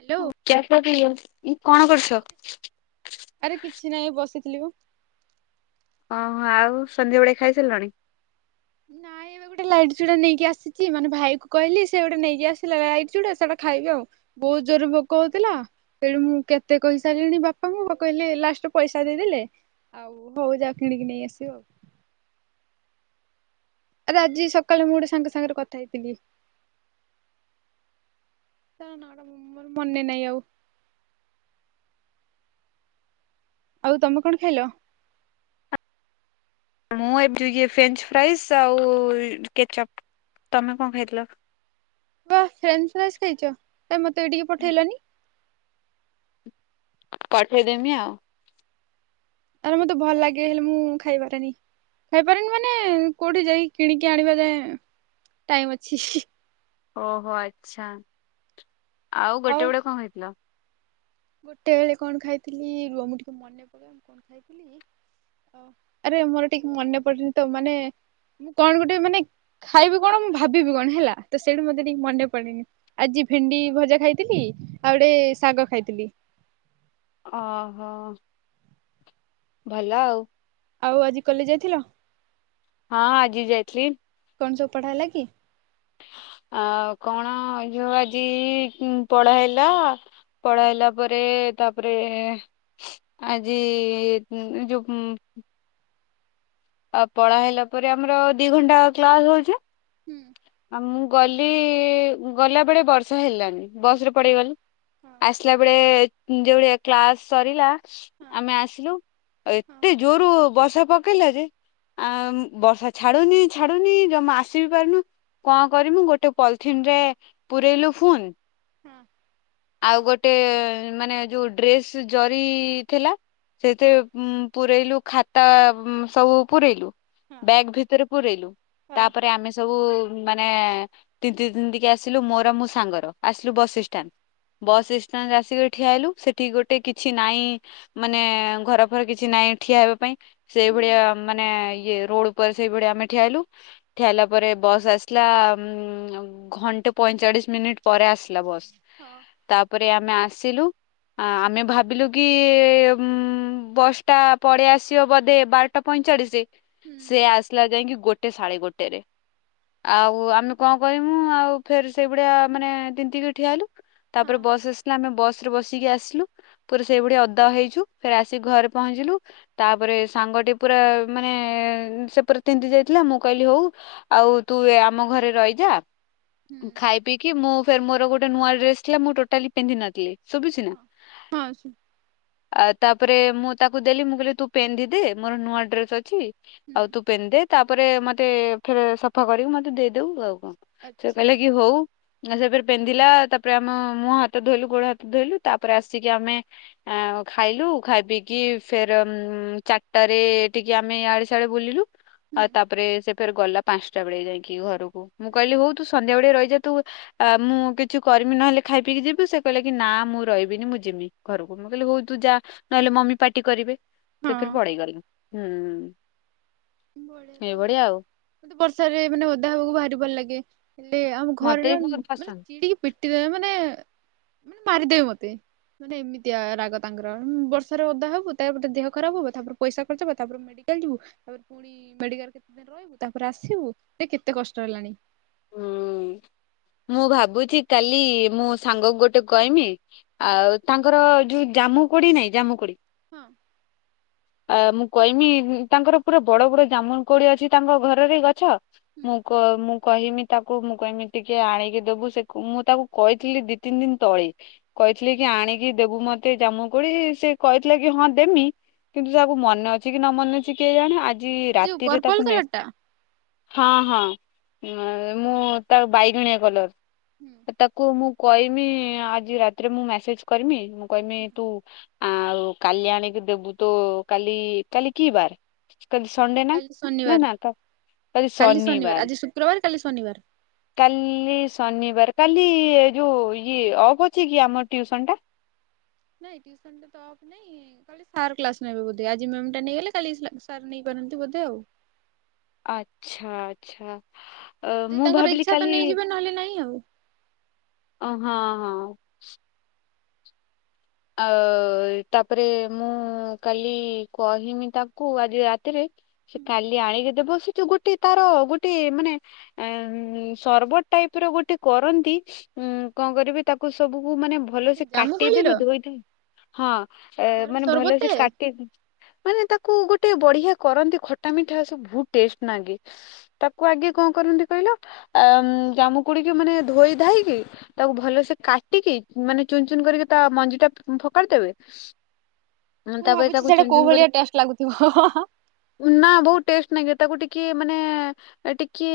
Hello. [unintelligible] କଣ କରୁଛ? ଲିଓ ଓହୋ ଆଉ ସନ୍ଧ୍ୟା ବେଳେ ଖାଇସାରିଲାଣି। ନାଇଁ ଏବେ ଗୋଟେ ଲାଇଟ୍ ଚୁଡା ନେଇକି ଆସିଛି ମାନେ ଭାଇ କହିଲି ମାନେ ଭାଇ କୁ କହିଲି ସେ ଗୋଟେ ନେଇକି ଆସିଲା ଲାଇଟ୍ ଚୁଡା ସେଇଟା ଖା ଖାଇବି ଆଉ ଆଉ ବହୁତ ଜୋରରେ ଭୋକ ହଉଥିଲା ତେଣୁ ମୁଁ କେତେ କହିସାରିଲିଣି ବାପାଙ୍କୁ ବା କହିଲେ ଲାଷ୍ଟ ପଇସା ଦେଇଦେଲେ ଆଉ ହଉ ଯା କିଣିକି ନେଇ ଆସେ ଆଉ। ଆରେ ଆଜି ସକାଳେ ମୁଁ ଗୋଟେ ସାଙ୍ଗ ସାଙ୍ଗରେ କଥା ହେଇଥିଲି। ତ ନଟା ମୋର ମନେ ନାହିଁ ଆଉ। ଆଉ ତମେ କଣ ଖାଇଲ? ମୁଁ ଏବେ ଯ ଫ୍ରେଞ୍ଚ ଫ୍ରାଇସ୍ ଆଉ କେଚପ୍। ତମେ କଣ ଖାଇଥିଲ? ବା ଫ୍ରେଞ୍ଚ ଫ୍ରାଇଜ୍ ଖାଇଛ ତମ୍ ମତେ ବି ଟିକେ ପଠେଇଲନି। ପଠେଇଦେମି ଆଉ। ଆରେ ମତେ ଭଲ ଲାଗେ ହେଲେ ମୁଁ ଖାଇବାରେନି। ଖାଇପାରନି ମାନେ କୋଉଠି ଯାଇି କିଣିକି ଆଣିବା ଯାଏ ଟାଇମ ଅଛି। ଓହୋ ଆଛା ଆଉ ଗୋଟେ ଆଉ ଗୁଟେ ବେଳେ କଣ ହେଇଥିଲ। ଗୋଟେ ବଳେ କଣ ଖାଇଥିଲି ରୁଆ ମୁଁ ଟିକେ ମନେ ପଡିବ ମୁଁ କଣ ଖାଇଥିଲି? ଓ ଆରେ ମୋର ଟିକେ ମନେ ପଡନି ତ ମାନେ ମୁଁ କଣ ଗୋଟେ ମାନେ ଖାଇବି କଣ ମୁଁ ଭାବିବି କଣ ହେଲା ତ ସେଇଠୁ ମତେ ଟିକେ ମନେ ପଡନି ଆଜି ଭେଣ୍ଡି ଭଜା ଖାଇଥିଲି ଆଉ ଗୋଟେ ଶାଗ ଖାଇଥିଲି। ଓହୋ ଭଲ ଆଉ। ଆଉ ଆଜି କଲେଜ ଯାଇଥିଲ? ହଁ ଆଜି ଯାଇଥିଲି। କଣ ସବୁ ପଢା ହେଲା କି? ଆ କଣ ଝୋଉ ଆଜି ପଢା ହେଲା ପଢ଼ାହେଲା ପରେ ତାପରେ ଆଜି ଯୋଉ [inaudible] ଆ ପଳା ହେଲା ପରେ ଆମର ଦି ଘଣ୍ଟା କ୍ଲାସ ହେଉଚି। ହୁଁ। ଆ ମୁଁ ଗଲି ଗଲାବେଳେବର୍ଷା ହେଲାନି। ବସ ରେ ହଁ ପଡେଇଗଲି ହଁ ଆସିଲା ବେଳେ ଯୋଉଭଳିଆ କ୍ଲାସ ସରିଲା। ଆମେ ଆସିଲୁ ଆଉ ହଁ ଏତେ ଜୋରୁ ବର୍ଷା ପକେଇଲା ଯେ ଆ ବର୍ଷା ଛାଡୁନି ଛାଡୁନି ଜମା ଆସି ବି ପାରୁନୁ। କଣ କରିମୁ ଗୋଟେ ପଲିଥିନରେ ପୁରେଇଲୁ ଫୁନ୍। ହଁ। ଆଉ ଗୋଟେ ମାନେ ଯୋଉ ଡ୍ରେସ୍ ଜରି ଥିଲା। ହଁ ସେଥିରେ ପୁରେଇଲୁ ଖାତା ସବୁ ପୁରେଇଲୁ। ହଁ ବ୍ୟାଗ ଭିତରେ ପୁରେଇଲୁ ହଁ ହଁ ତାପରେ ଆମେ ସବୁ ମାନେ ତିନ୍ତି ତିନ୍ତି କି ଆସିଲୁ ମୋର ଆଉ ମୋ ସାଙ୍ଗର ଆସିଲୁ ବସଷ୍ଟାଣ୍ଡ। ଆଚ୍ଛା ବସ୍ ଷ୍ଟାଣ୍ଡରେ ଆସିକି ଠିଆ ହେଲୁ। ସେଠି ଗୋଟେ କିଛି ନାଇଁ ମାନେ ଘର ଫର କିଛି ନାଇଁ ଠିଆ ହେବା ପାଇଁ। ସେଇ ହଁ ହୁଁ ଭଳିଆ ମାନେ ଇ ରୋଡ ଉପରେ ସେଇଭଳିଆ ଆମେ ଠିଆହେଲୁ ଠିଆଇଲା ପରେ ବସ ଆସିଲା ଉ ଘ ପଇଁଚାଳିଶ ମିନିଟ୍ ପରେ ଆସିଲା। ବସ୍ ହଁ ତାପରେ ଆମେ ଆସିଲୁ। ଆ ଆମେ ଭାବିଲୁ କି ବସ୍ ଟା ପଳେଇ ଆସିବ ବୋଧେ ବାରଟା ପଇଁ [unintelligible] ହୁଁ ସେ ଆସିଲା ଯାଇକି ଗୋଟେ ସାଢେ ଗୋଟେ ରେ। ଆଉ ଆମେ କଣ କରମୁ ଆଉ ଫେର ସେଇଭଳିଆ ମାନେ ତିନ୍ତିକି ଠିଆ ହେଲୁ। ତାପରେ ହଁ ବସ୍ ଆସିଲେ ଆମେ ବସ୍ ବସ୍ ରେ ବସିକି ଆସିଲୁ। ପୁଣି ଓଦା ହେଇଚୁ, ଫେରେ ଆସିକି ଘରେ ପହଞ୍ଚିଲୁ। ତାପରେ ସାଙ୍ଗ ଟି ପୁରା ମାନେ ସେ ପୁରା ତିନ୍ତି ଯାଇଥିଲା। ମୁଁ କହିଲି ହଉ ଆଉ ତୁ ଆମ ଘରେ ର ରହିଯା। ହୁଁ ଖାଇ ପିଇକି ମୁ ଫେର୍ ମୋର ଗୋଟେ ନୂଆ ଡ୍ରେସ ଥିଲା ମୁଁ ଟୋଟାଲି ପିନ୍ଧିନଥିଲି ସୁବୁଛି ନା ହଁ ହଁ ଶୁ ଆ ତାପରେ ମୁଁ ତାକୁ ଦେଲି ମୁଁ କହିଲି ତୁ ପେନ୍ଧି ଦେ ମୋର ନୂଆ ଡ୍ରେସ ଅଛି ହୁଁ ଆଉ ତୁ ପିନ୍ଧିଦେ ତାପରେ ମତେ ଫେରେ ସଫା କରିକି ମତେ ଦେଇଦବୁ ଆଉ। ସେ ଆଚ୍ଛା କହିଲେ କି ହଉ ସେ ଫେର୍ ପିନ୍ଧିଲା। ତାପ ତାପରେ ଆମ ମୁହଁ ହାତ ଧୋଇଲୁ ଗୋଡ ହାତ ଧୋଇଲୁ ତାପରେ ଆସିକି ଆମେ ଆ ଖାଇଲୁ ଖାଇ ପିକି ଫେର ଚାରିଟା ରେ ଟିକେ ଆମେ ଆଡେ ସିଆଡେ ବୁଲିଲୁ। ହୁଁ ଆଉ ତାପରେ ସେ ଗଲା ପାଞ୍ଚଟା ବେଳିଆ ଯାଇକି ଘରକୁ। ମୁଁ କହିଲି ଆଚ୍ଛା ହଉ ତୁ ସନ୍ଧ୍ୟା ବେଳେ ରହିଯା ତୁ ମୁଁ କିଛି କରିମି ନହେଲେ ଖାଇ ପିକି ଯିବୁ। ସେ କହିଲେ କି ନା ମୁଁ ରହିବିନି ମୁଁ ଯିମି ଘରକୁ। ମୁଁ କହିଲି ହଉ ତୁଯା ନହଲେ ମମି ପାଟି କରିବେ। ସେ ଫେରେ ହଁ। ପଳେଇ ଗଲା। ବଢିଆ ତ। ମତେ ବର୍ଷାରେ ମାନେ ଅଧା ହବାକୁ ଭାରି ଭଲ ଲାଗେ। ହେଲେ ଆମ ମତେ ଘରର ବି ବହୁତ ମାନେ ପସନ୍ଦ ଚିଡିକି ପିଟି ଦେବେ ମାନେ ମାନେ ମାରିଦେବେ ମତେ। ମାନେ ଏମିତିଆ ରାଗ ତାଙ୍କର ବର୍ଷାରେ ଓଦା ହବୁ ତାପରେ ଦେହ ଖରାପ ହବ ତାପରେ ପଇସା ଖର୍ଚ୍ଚ ହବ ତାପରେ ମେଡି ଯିବୁ, ତାପରେ ପୁଣି ମେଡିକାଲ କେତେ ଦିନି ରହିବୁ ତାପରେ ଆସିବୁ, ସେ କେତେ କଷ୍ଟ ହେଲାଣି। ହୁଁ ମୁଁ ଭାବୁଚି କାଲି ମୁଁ ସାଙ୍ଗକୁ ଗୋଟେ କହମି ହୁଁ ଆଉ ତାଙ୍କର ଯୋଉ ଜାମୁ କୋଳି ନାଇଁ ଜାମୁ କୋଳି [inaudible] ଆ ମୁଁ କହିମି ତାଙ୍କର ପୁରା ବଡ ବଡ ଜାମୁନ କୋଳି ଅଛି ତାଙ୍କ ଘରରେ ଗଛ। ହୁଁ ମୁଁ କ ମୁଁ କହିମି ତାକୁ ମୁଁ କହିମି ଟିକେ ଆଣିକି ଦବୁ ସେ ମୁଁ ତାକୁ କହିଥିଲି ଦି ତିନି ଦିନ ତଳେ। କହିଥିଲି କି ଆଚ୍ଛା ଆଣିକି ଦେବୁ ମତେ ଜାମୁ କୋଳି ସେ କହିଥିଲେ କି ହଁ ଦେମି। କିନ୍ତୁ ତାକୁ ମନେ ଅଛି କି ନ ମନେ ଅଛି କିଏ ଜାଣେ ଆଜି ସେ ଯୋଉ ରାତିରେ ପର୍ପଲ ତାକୁ ମେ କଲର ଟା? ହଁ ହଁ ମୁଁ ତା ବାଇଗଣିଆ କଲର ତାକୁ ମୁଁ କହିମି ଆଜି ରାତିରେ ମୁଁ ମେସେଜ କରିମି ମୁଁ କହମି ତୁ ଆଉ କାଲି ଆଣିକି ଦେବୁ ତ କାଲି। କାଲି କିିବାର? କାଲି ସଣ୍ଡେ ନା। କାଲି ନା ଶନିବାର ନା ତ କାଲି ଶନିବାର ଶନିିବାର। ଆଜି ଶୁକ୍ରବାର କାଲି ଶନିବାର। କାଲି ଶନିିବାର କାଲି ଯୋଉଁ ଇଏ ଅଫ୍ ଅଛି କି ଆମ ଟିଉସନ୍ ଟା। ନାଇଁ ଟ୍ୟୁସନ୍ ଟା ତ ଅଫ ନାହିଁ। କାଲି। ସାର୍ କ୍ଲାସ୍ ନେବେ ବୋଧେ। ଆଜି ମ୍ୟାମ୍ ତ ନେଇଗଲେ କାଲି ସାର୍ ନେଇପା ନ୍ତି ବୋଧେ ଆଉ। ଆଚ୍ଛା ଆଚ୍ଛା ଯଦି ମୁଁ ତାଙ୍କର ଭାବିଲି ଇଚ୍ଛା ତ କାଲି ନେଇଯିବେ ନହେଲେ ନାଇଁ ଆଉ ଓ ହଁ ହଁ। ଆ ତାପରେ ମୁଁ କାଲି କହିମି ତାକୁ ଆଜି ରାତିରେ ସେ କାଲି ଆଣିକି ଦେବ। ସେ ଯୋଉ ଗୋ ତାର ଗୋଟେ ମାନେ, ସର୍ବର ଟାଇପ୍ ର ଗୋଟେ କରନ୍ତି। କଣ କରିବେ ତାକୁ ସବୁକୁ ମାନେ ସେ ଭଲସେ ଜାମୁକୋଳିର କରିଦେବେ ଧୋଇ ଧୁଆଇ, ହଁ। ଏ ତାର ମାନେ ଭଲସେ ସର୍ବତେ କାଟି, ମାନେ ତାକୁ ତାକୁ ଗୋଟେ ବଢିଆ କରନ୍ତି, ଖଟା ମିଠା ସବୁ ବହୁତ ଟେଷ୍ଟ ନାଗେ। ତାକୁ ଆଗେ କଣ କରନ୍ତି କହିଲେ? ଆମ୍, ଜାମୁ କୋଳିକୁ ମାନେ ଧୋଇ ଧାଇକି, ତାକୁ ଭଲସେ କାଟିକି ମାନେ ଚୁ ଚୁନ୍ ଚୁନ୍, କରି ତା ମଞ୍ଜି ଟା ଫକାଡ଼ି ଦେବେ ହୁଁ ମୁଁ ତାପରେ ଭାବୁଛି ତାକୁ ସେଇଟା ଚୁନ୍, କୋଉ ଚୁନ୍ ଭଳିଆ ଟେଷ୍ଟ ଲାଗୁଥିବ। ହୁଁ ହୁଁ ହଁ। କରି-ନା ବୋହୁତ୍ ଟେଷ୍ଟ୍ ନାଗେ ତାକୁ ଟିକେ, ମାନେ ଟିକେ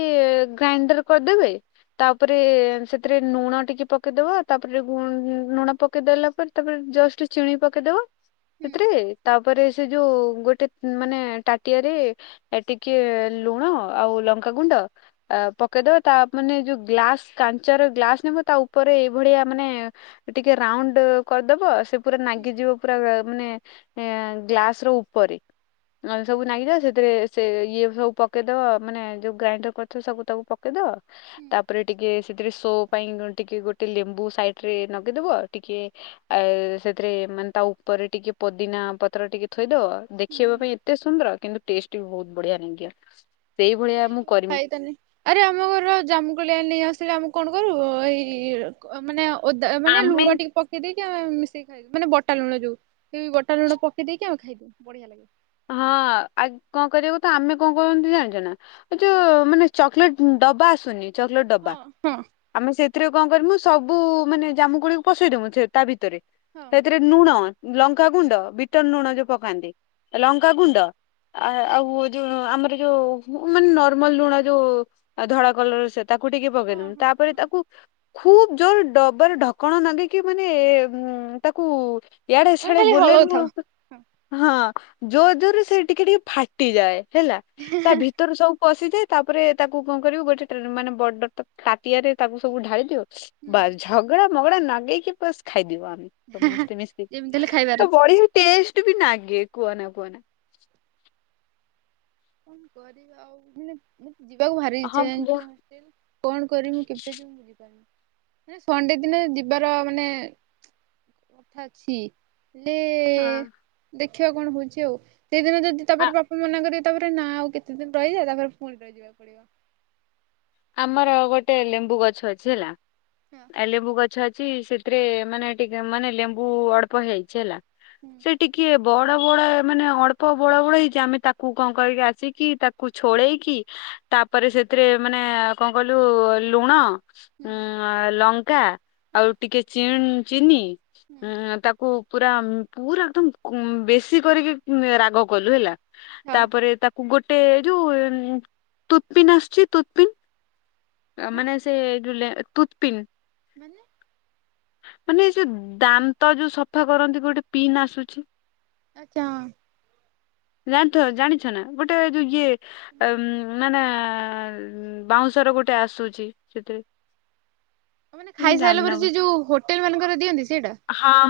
ଗ୍ରାଇଣ୍ଡର କରିଦେବେ ତାପରେ, ସେଥିରେ ଲୁଣ ଟିକେ ପକେଇ ଦବ ତାପରେ ଗୁ-ଲୁଣ ପକେଇଦେଲା ପରେ ତାପରେ ଜଷ୍ଟ ଚିନି ପକେଇଦବ। ସେଥିରେ ତା ତାପରେ ସେ ଯୋଉ ଗୋଟେ, ମାନେ ତାଟିଆରେ ଟିକେ ଲୁଣ, ଆଉ ଲଙ୍କା ତ ଗୁଣ୍ଡ, ଆ-ପକେଇଦବା ତା ମାନେ ଯୋଉ ଗ୍ଲାସ, କାଞ୍ଚାର ଗ୍ଲାସ ନେବା ତା ଉପରେ ଏଇଭଳିଆ ମାନେ ଟିକେ ରାଉଣ୍ଡ କରିଦବ ସେ ପୁରା ନାଗିଯିବ ପୁରା, ମାନେ ଏଁ-ଗ୍ଲାସ ର ଉପରେ। ନହେଲେ ସବୁ ନାଗିଯାଏ ସେଥିରେ ସେ ଇଏ ସବୁ ପକେଇଦବ, ମାନେ ଯୋଉ ଗ୍ରାଇଣ୍ଡର କରି ଥିବ, ସବୁ ତାକୁ ପକେଇଦବ। ହୁଁ ତାପରେ ଟିକେ ସେଥିରେ ସୋ ପାଇଁ କଣ ଟିକେ, ଗୋଟେ ଲେମ୍ବୁ ସାଇଡ ରେ ନଗେଇଦବ, ଟିକେ ଆଏ ସେଥିରେ, ମାନେ ତା ଉପରେ ଟିକେ ପୋଦିନା ପତ୍ର ଟିକେ ଥୋଇଦବ। ଦେଖିବା ହୁଁ ପାଇଁ ଏତେ ସୁନ୍ଦର, କିନ୍ତୁ ଟେଷ୍ଟ ବି ବହୁତ ବଢିଆ ନାଗୀବ। ନାଇଁ କେବେ ଖାଇଥାନି। ଆରେ ଆମ ଘରର ଜାମୁକଳି ରା ନେଇ ଆସିଲି ଆମକୁ କଣ କରୁ, ଏଇ ମାନେ ଓଦା, ମାନେ ଆମେ ଲୁଣ ଟିକେ ପକେଇ ଦେଇ କିଆ, ମିଶେଇି ଖାଉ, ମାନେ ବୋଟଲ ଲୁଣ ଯୋଉ, ସେ ବୋଟଲ ଲୁଣ ପକେଇ ଦେଇକି ଆମେ ଖାଇ ଦଉ, ବଢିଆ ଲାଗେ। ହଁ, ଆଜ୍ କଣ କରିବୁ ତ ଆମେ କଣ କରନ୍ତି ଜାଣିଛ ନା, ଯୋଉ ମାନେ ଚକୋଲେଟ୍ ଡବା ଆଶୁନି? ହଁ ହଁ। ଆମେ ସେଥିରେ କଣ କରିମୁ, ସବୁ ମାନେ ଜାମୁ କାଳିକୁ ପସେଇ ଦମୁ, ସେ ତା ଭିତରେ ହଁ ସେଥିରେ ଲୁଣ, ଲଙ୍କାଗୁଣ୍ଡ ବିଟ ଲୁଣ ଯୋଉ ପକାନ୍ତି, ଲଙ୍କାଗୁଣ୍ଡ ଆ-ଆଉ ଯୋଉ ଆମରି ଯୋଉ ମାନେ ନର୍ମାଲ ଲୁଣ ଯୋଉ, ଧଳା କଲର ସେ ତାକୁ ଟିକେ ହଁ ହଁ। ପକେଇଦେବୁ, ତାପରେ ତାକୁ ଖୁବ ଜୋରେ ଡବାରେ ଢକଣ ନଗେଇକି ମାନେ, ଏ ତାକୁ ଇଆଡେ ଆମେ ସିଆଡେ ଖାଲି ବୁଲେ ମୁଁ, ହଳଉଥାଉ। ହଁ ଜୋର ଜୋରେ ସେ ଟିକେ, ଟିକେ ଫାଟିଯାଏ। ହେଲା ତା ଭିତରୁ ସବୁ ପଶିଯାଏ। ତାପରେ ତାକୁ କଣ କରିବ ଗୋଟେ ଟ୍ରେ, ମାନେ ବଡତ ତାଟିଆରେ ତାକୁ ସବୁ ଢାଳି ଦିଉ, ହୁଁ। ବାଲ ଝଗଡା ମଗଡା ନଗେଇକି ବାସ୍ ଖାଇଦଉ ଆମେ। ସମସ୍ତେ ମିଶିକି, ଯେମିତି ହେଲେ ଖାଇବାର ଅଛି। ବଢ଼ିଆ ଟେଷ୍ଟ ଟୁବି ନାଗେ କୁହନା କୁହନା। କଣ କରିବା ଆଉ। ମାନେ, ମାନେ। ଯିବାକୁ ଭାରି ହଁ ଇଛା ମୁଁ ଜାଣିଛୁ ନା ବହୁ- ହଷ୍ଟେଲ। କଣ କରିମୁଁ କେବେ ଯିମୁଁ, ମୁଁ ବୂଝିପାରୁନି। ଆରେ ସଣ୍ଡେ ଦିନେ ଯିବାର ମାନେ, କଥା ଅଛି। ହେଲେ ହଁ। ଦେଖିବା କଣ ହଉଛି ଆଉ। ସେଇ ଦିନ ଯଦି, ଆ ତାପର ବାପା ମନା କରିବେ ତାପରେ ନା ଆଉ କେତେ ଦିନ ରହିଯା। ତାପରେ ଫୁଣି ରହିଯିବାକୁ ପଡ଼ିବ। ଆମର ଗୋଟେ ଲେମ୍ବୁ ଗଛ ଅଛି ହେଲା। ହଁ ଏ ଲେମ୍ବୁ ଗ ଛ ଅଛି, ସେଥିରେ ମାନେ ଟିକେ ମାନେ ଲେମ୍ବୁ ଅଳ୍ପ ହେଇଛି ହେଲା। ହୁଁ ସେ ଟିକିଏ ବଡ଼ ବଡ଼, ମାନେ ଅଳ୍ପ ବଡ଼, ବଡ଼ ହେଇଛି। ଆମେ ତାକୁ କଣ, କରକି ଆସିକି, ତାକୁ ଛଳେଇକି ତାପରେ ସେଥିରେ, ମାନେ କଣ କହିଲୁ ଲୁଣ ହୁଁ ଉଁ ଲଙ୍କା, ହଁ ଆଉ ଟିକେ ଚି-ଚିନି ହୁଁ ତାକୁ ପୁରା, ପୁରା ଏକଦମ ବେଶୀ କରିକି, ରାଗ କଲୁ ହେଲା। ହଁ ତାପରେ ତାକୁ ଗୋଟେ, ଯୋଉ ତୁଥପିନ୍ ଆସୁଛି ତୁଥପିନ୍? ଆ ହଁ ମାନେ ସେ ରିଲା ତୁଥପିନ୍ ମାନେ ମାନେ ଏ ଯୋଉ ଦାନ୍ତ ଯୋଉ ସଫା କରନ୍ତି ଗୋଟେ ପିନ୍ ଆସୁଛି। ଆଚ୍ଛା ହଁ। ରାଠର୍ ଜାଣିଛ ନା ଗୋଟେ ଏ ଯୋଉ ଇଏ ମାନେ [unintelligible] ବାଉଁଶର ଗୋଟେ ଆସୁଛି ସେଥିରେ ଆ ମାନେ ମୁଁ ଖାଇ ସାରିଲା ଜାଣିନ ପରେ ହଁ ସେ ଯୋଉ ହୋଟେଲ ମାନଙ୍କର ଦିଅନ୍ତି ସେଇଟା?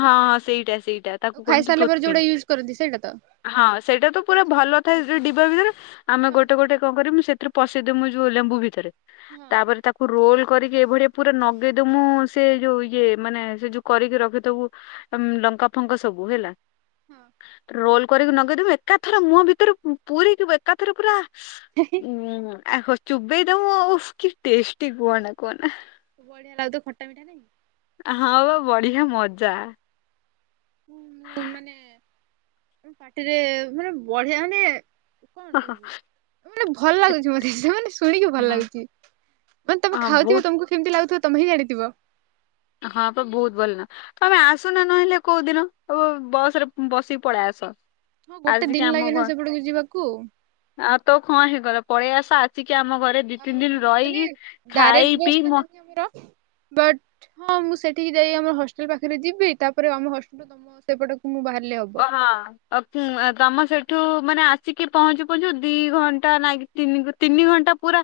ହଁ ହଁ ସେଇଟା ସେଇଟା ଆଉ ତାକୁ କୁହନ୍ତୁ ଖାଇସାରିଲା ପରେ ଯୋଉଟା ତୁଥପିନ୍। ୟୁଜ୍ କରନ୍ତି ସେଇଟା ତ? ହଁ ସେଇଟା ତ ପୁରା ଆଚ୍ଛା ଭଲ ଥାଏ ଡିବା ଭିତରେ ଆମେ ହଁ ହଁ ଗୋଟେ ଗୋଟେ କଣ କରିମୁ ସେଥିରୁ ପ୍ରସିଦ୍ଧ ମୁଁ ଯୋଉ ଲେମ୍ବୁ ଭିତରେ ହଁ ତାପରେ ତାକୁ ରୋଲ କରିକି ଏଇଭଳିଆ ପୁରା ନଗେଇଦ ମୁଁ ସେ ଯୋଉ ଇଏ ମାନେ ସେ ଯୋକ କରିକି ରଖିଥିବୁ ଲଙ୍କା ଫଙ୍କା ସବୁ ହେଲା। ହଁ ରୋଲ କରିକି ନଗେଇଦବୁ। ଏକାଥରେ ମୁହଁ ଭିତରେ ପୁରେଇକି ଏକାଥରେ ପୁରା ଉ ଆ ହ ଚୋବେଇ ଦବୁ କି ଟେଷ୍ଟି କୁହନା କୁହନା। ବଢିଆ ଲାଗୁଥିବ ଖଟା, ମିଠା ନାଇଁ? ହଁ ବା ବଢିଆ ମଜା। ହୁଁ, ମାନେ ପାଟିରେ ମାନେ ବଢିଆ ମାନେ କଣ ହଁ କହିବି? ମାନେ ଭଲ ଲାଗୁଛି ମତେ ସେ ଶୁଣିକି ଭଲ ହଁ ଲାଗୁଛି। ମାନେ ତମେ ଖାଉଥିବ ବହୁତ ତମକୁ କେମିତି ଲାଗୁଥିବ ତମେ ହିଁ ଜାଣିଥିବ? ହଁ ତ ବହୁତ ଭଲ ନା। ତମେ ଆ ଆସୁନା ନହେଲେ କୋଉ ଦିନ। ଆବ ବସ ରେ ବସିକି ପଳେଇ ଆସ। ହଁ ଗୋଟେ ଆସିକି ଦିନ ଆମ ଲାଗେ ନା ସେପଟକୁ ଯିବାକୁ ଘରେ--ଆଉ ତ କଣ ହେଇଗଲା ପଳେଇ ଆସ ଆ ଆମ ଘରେ ଦି, ଆଉ ତିନି ଦିନ ମାନେ ରହିକି ଡାଇରେକ୍ଟ ଖାଇ ବସ୍ ପିଇ ତ [inaudible] ବଟ୍, ହଁ ମୁଁ ସେଠିକି ଯାଇ ଆମର ହଷ୍ଟେଲ ପାଖରେ ଯିବି। ତାପରେ ଆମ ହଷ୍ଟେଲରୁ ତମ ସେପଟ ଓ ହଁ, ତମ ସେଇଠୁ ମାନେ ଆସିକି ପହଞ୍ଚୁ ପହଞ୍ଚୁ ଦି ଘଣ୍ଟା ନା, ତିନି ଘଣ୍ଟା ପୁରା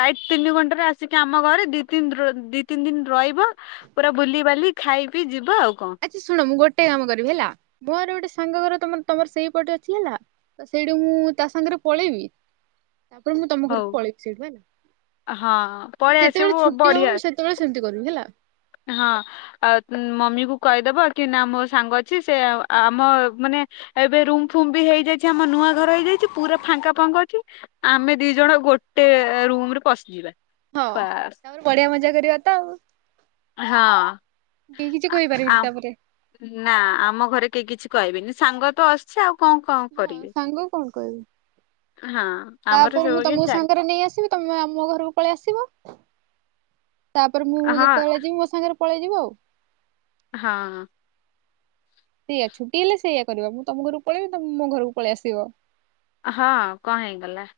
ରାଇଟ ତିନି ଘଣ୍ଟା ଘଣ୍ଟାରେ ଆସିକି ଆମ ଘରେ ଦି, ତିନି ଦିନ ରହିବ ପୁରା ବୁଲିିବାଲି ଖାଇ ପିଇ ଯିବ ଆଉ। କଣ ଆଚ୍ଛା ଶୁଣ, ମୁଁ ଗୋଟେ କାମ କରିବି ହେଲା ମୋର ଗୋଟେ ସାଙ୍ଗ ଘରେ ତମ ତମର ସେଇପଟେ ଅଛି ହେଲା ତ ସେଇଠି ମୁଁ ତା ସାଙ୍ଗରେ ପଳେଇବି ତାପରେ ମୁଁ ତମ ହଉ ଘରକୁ ପଳେଇବି ସେଇଠୁ ହେଲା। ହଁ ମାନେ ପଳେଇ ଆସିବୁ ଯେତେବେଳେ ଛୁଟି ହବ ବଢିଆ ମୁଁ ସେତେବେଳେ ସେମିତି କରିବି ହେଲା। ହଁ ଆଉ ମମି କୁ କହିଦବ କି ନା ମୋ ସାଙ୍ଗ ଅଛି ସେ ହଁ ଆମ ମାନେ ଏବେ ରୁମ ଫୁମ ବି ହେଇଯାଇଛି ଆମ ନୂଆ ଘର ହେଇଯାଇଛି ପୁରା ହଁ। ଫାଙ୍କା ଫାଙ୍କା ଅଛି, ଆମେ ଦି ଜଣ ଗୋଟେ ରୁମ ରେ ପଶିଯିବା। ହଁ, ବାସ୍ ତାପର ବଢିଆ ମଜା କରିବା ତ ଆଉ। ହଁ, କେହି କିଛି କହିପାରିବିନି ତାପରେ। ନାଁ ଆମ ଘରେ କେହି କିଛି କହିବେନି। ସାଙ୍ଗ ତ ଆସିଛି ଆଉ କଣ କଣ ହଁ କରିବେ? [unintelligible] ହଁ ଆମର ତାପରେ ମୁଁ ସବୁ କିଛି ତମକୁ ଚାଲି ସାଙ୍ଗରେ ନେଇ ଆସିବି ତମେ ଆମ ଘରକୁ ପଳେଇ ଆସିବ ତାପରେ ମୁଁ ହଁ ଯେତେବେଳେ ଯିବି ମୋ ସାଙ୍ଗରେ ପଳେଇ ଯିବ ଆଉ। ହଁ। ସେଇଆ ଛୁଟି ହେଲେ ସେଇଆ କରିବା ମୁଁ ତମ ଘରକୁ ପଳେଇବି ତମେ ମୋ ଘରକୁ ପଳେଇ ଆସିବ। ହଁ କଣ ହେଇଗଲା?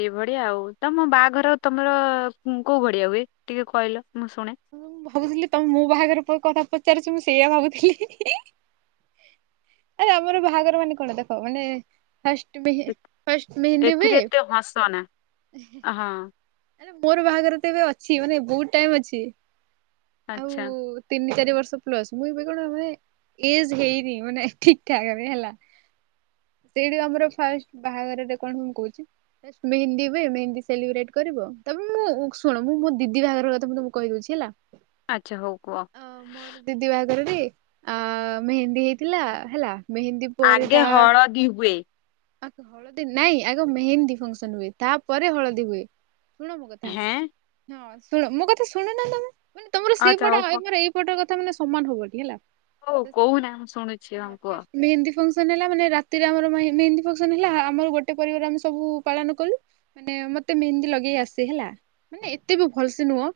ଏଇଭଳିଆ ଆଉ। ତମ ବାହାଘର ତମର କୋଉ ଭଳିଆ ହୁଏ ଟିକେ କହିଲ? ମୁଁ ଶୁଣେ। ମୁଁ ଭାବୁଥିଲି ତମ ମୋ ବାହାଘର କଥା ପଚାରୁଛି ମୁଁ ସେଇଆ ଭାବୁଥିଲି। ଆରେ ଆମର ବାହାଘର ମାନେ କଣ ଦେଖ ମାନେ ଫାଷ୍ଟ ମ ଏ- ଫାଷ୍ଟ ମେହେନ୍ଦି ଏଥିରେ ହୁଏ ଏତେ ହସନା ହଁ ମୋର ବାହାଘର ତ ଏବେ ଅଛି ମାନେ ବହୁତ ଟାଇମ ଅଛି। ଆଉ ଆଚ୍ଛା ତିନି, ଚାରି ବର୍ଷ ସେ ପ୍ଲସ୍ ମୁଇଁ ଏବେ କଣ ମାନେ ଏଜ୍ ହେଇନି ମାନେ ଠିକ୍ ଠାକ୍ ଏବେ ହେଲା। ସେଇଟୁ ଆମର ଫାଷ୍ଟ ବାହାଘରରେ କଣ ହୁଏ ମୁଁ କହୁଚି। ଫାଷ୍ଟ ମେହେନ୍ଦୀ ହୁଏ ମେହେନ୍ଦୀ ସେଲିବ୍ରେଟ କରିବ। ତମେ ମୁଁ ଶୁଣ ମୁଁ ମୋ ଦିଦି ବାହାଘର କଥା ମୁଁ ତମକୁ କହିଦଉଚି ହେଲା। ଆଚ୍ଛା ହଉ କୁହ। [unintelligible] ରେ ଆ ମେହେନ୍ଦୀ ହେଇଥିଲା ହେଲା ମେହେନ୍ଦୀ ପରେ ଆଗେ ତା ହଳଦୀ ହୁଏ ଆଗ ହଳଦୀ ନାଇଁ ଆଗ ମେହେନ୍ଦୀ ଫଙ୍କସନ୍ ହୁଏ। ତାପରେ ହଳଦୀ ହୁଏ। ଶୁଣ ମୋ କଥା ହେଁ ହଁ ଶୁଣ, ମୋ କଥା ଶୁଣୁନ ତମେ ମାନେ ତମର ଆଚ୍ଛା ସେଇପଟ ହଉ କୁହ। ଆମର ଏଇପଟ କଥା। ତା ମାନେ ସମାନ ହବଟି ହେଲା। ହଉ ତ ସେଇଟୁ ହଁ, କହୁନା ମୁଁ ଶୁଣୁଛି ହଁ କୁହ। ଲାଟେଷ୍ଟ ମେହେନ୍ଦୀ ଫଙ୍କସ୍ ସିଏ ନେଲା ମାନେ ରାତିରେ ଆମର ମେହେନ୍ଦୀ ହେଇନି। ଫଙ୍କସନ ହେଲା ଆମର ଗୋଟେ ପରିବାର ଆମେ ସବୁ ପାଳନ କଲୁ। ମାନେ ମତେ ମେହେନ୍ଦୀ ଲଗେଇ ଆସେ ହେଲା ମାନେ ଏତେ ବି ଭଲ ସେ ନୁହଁ।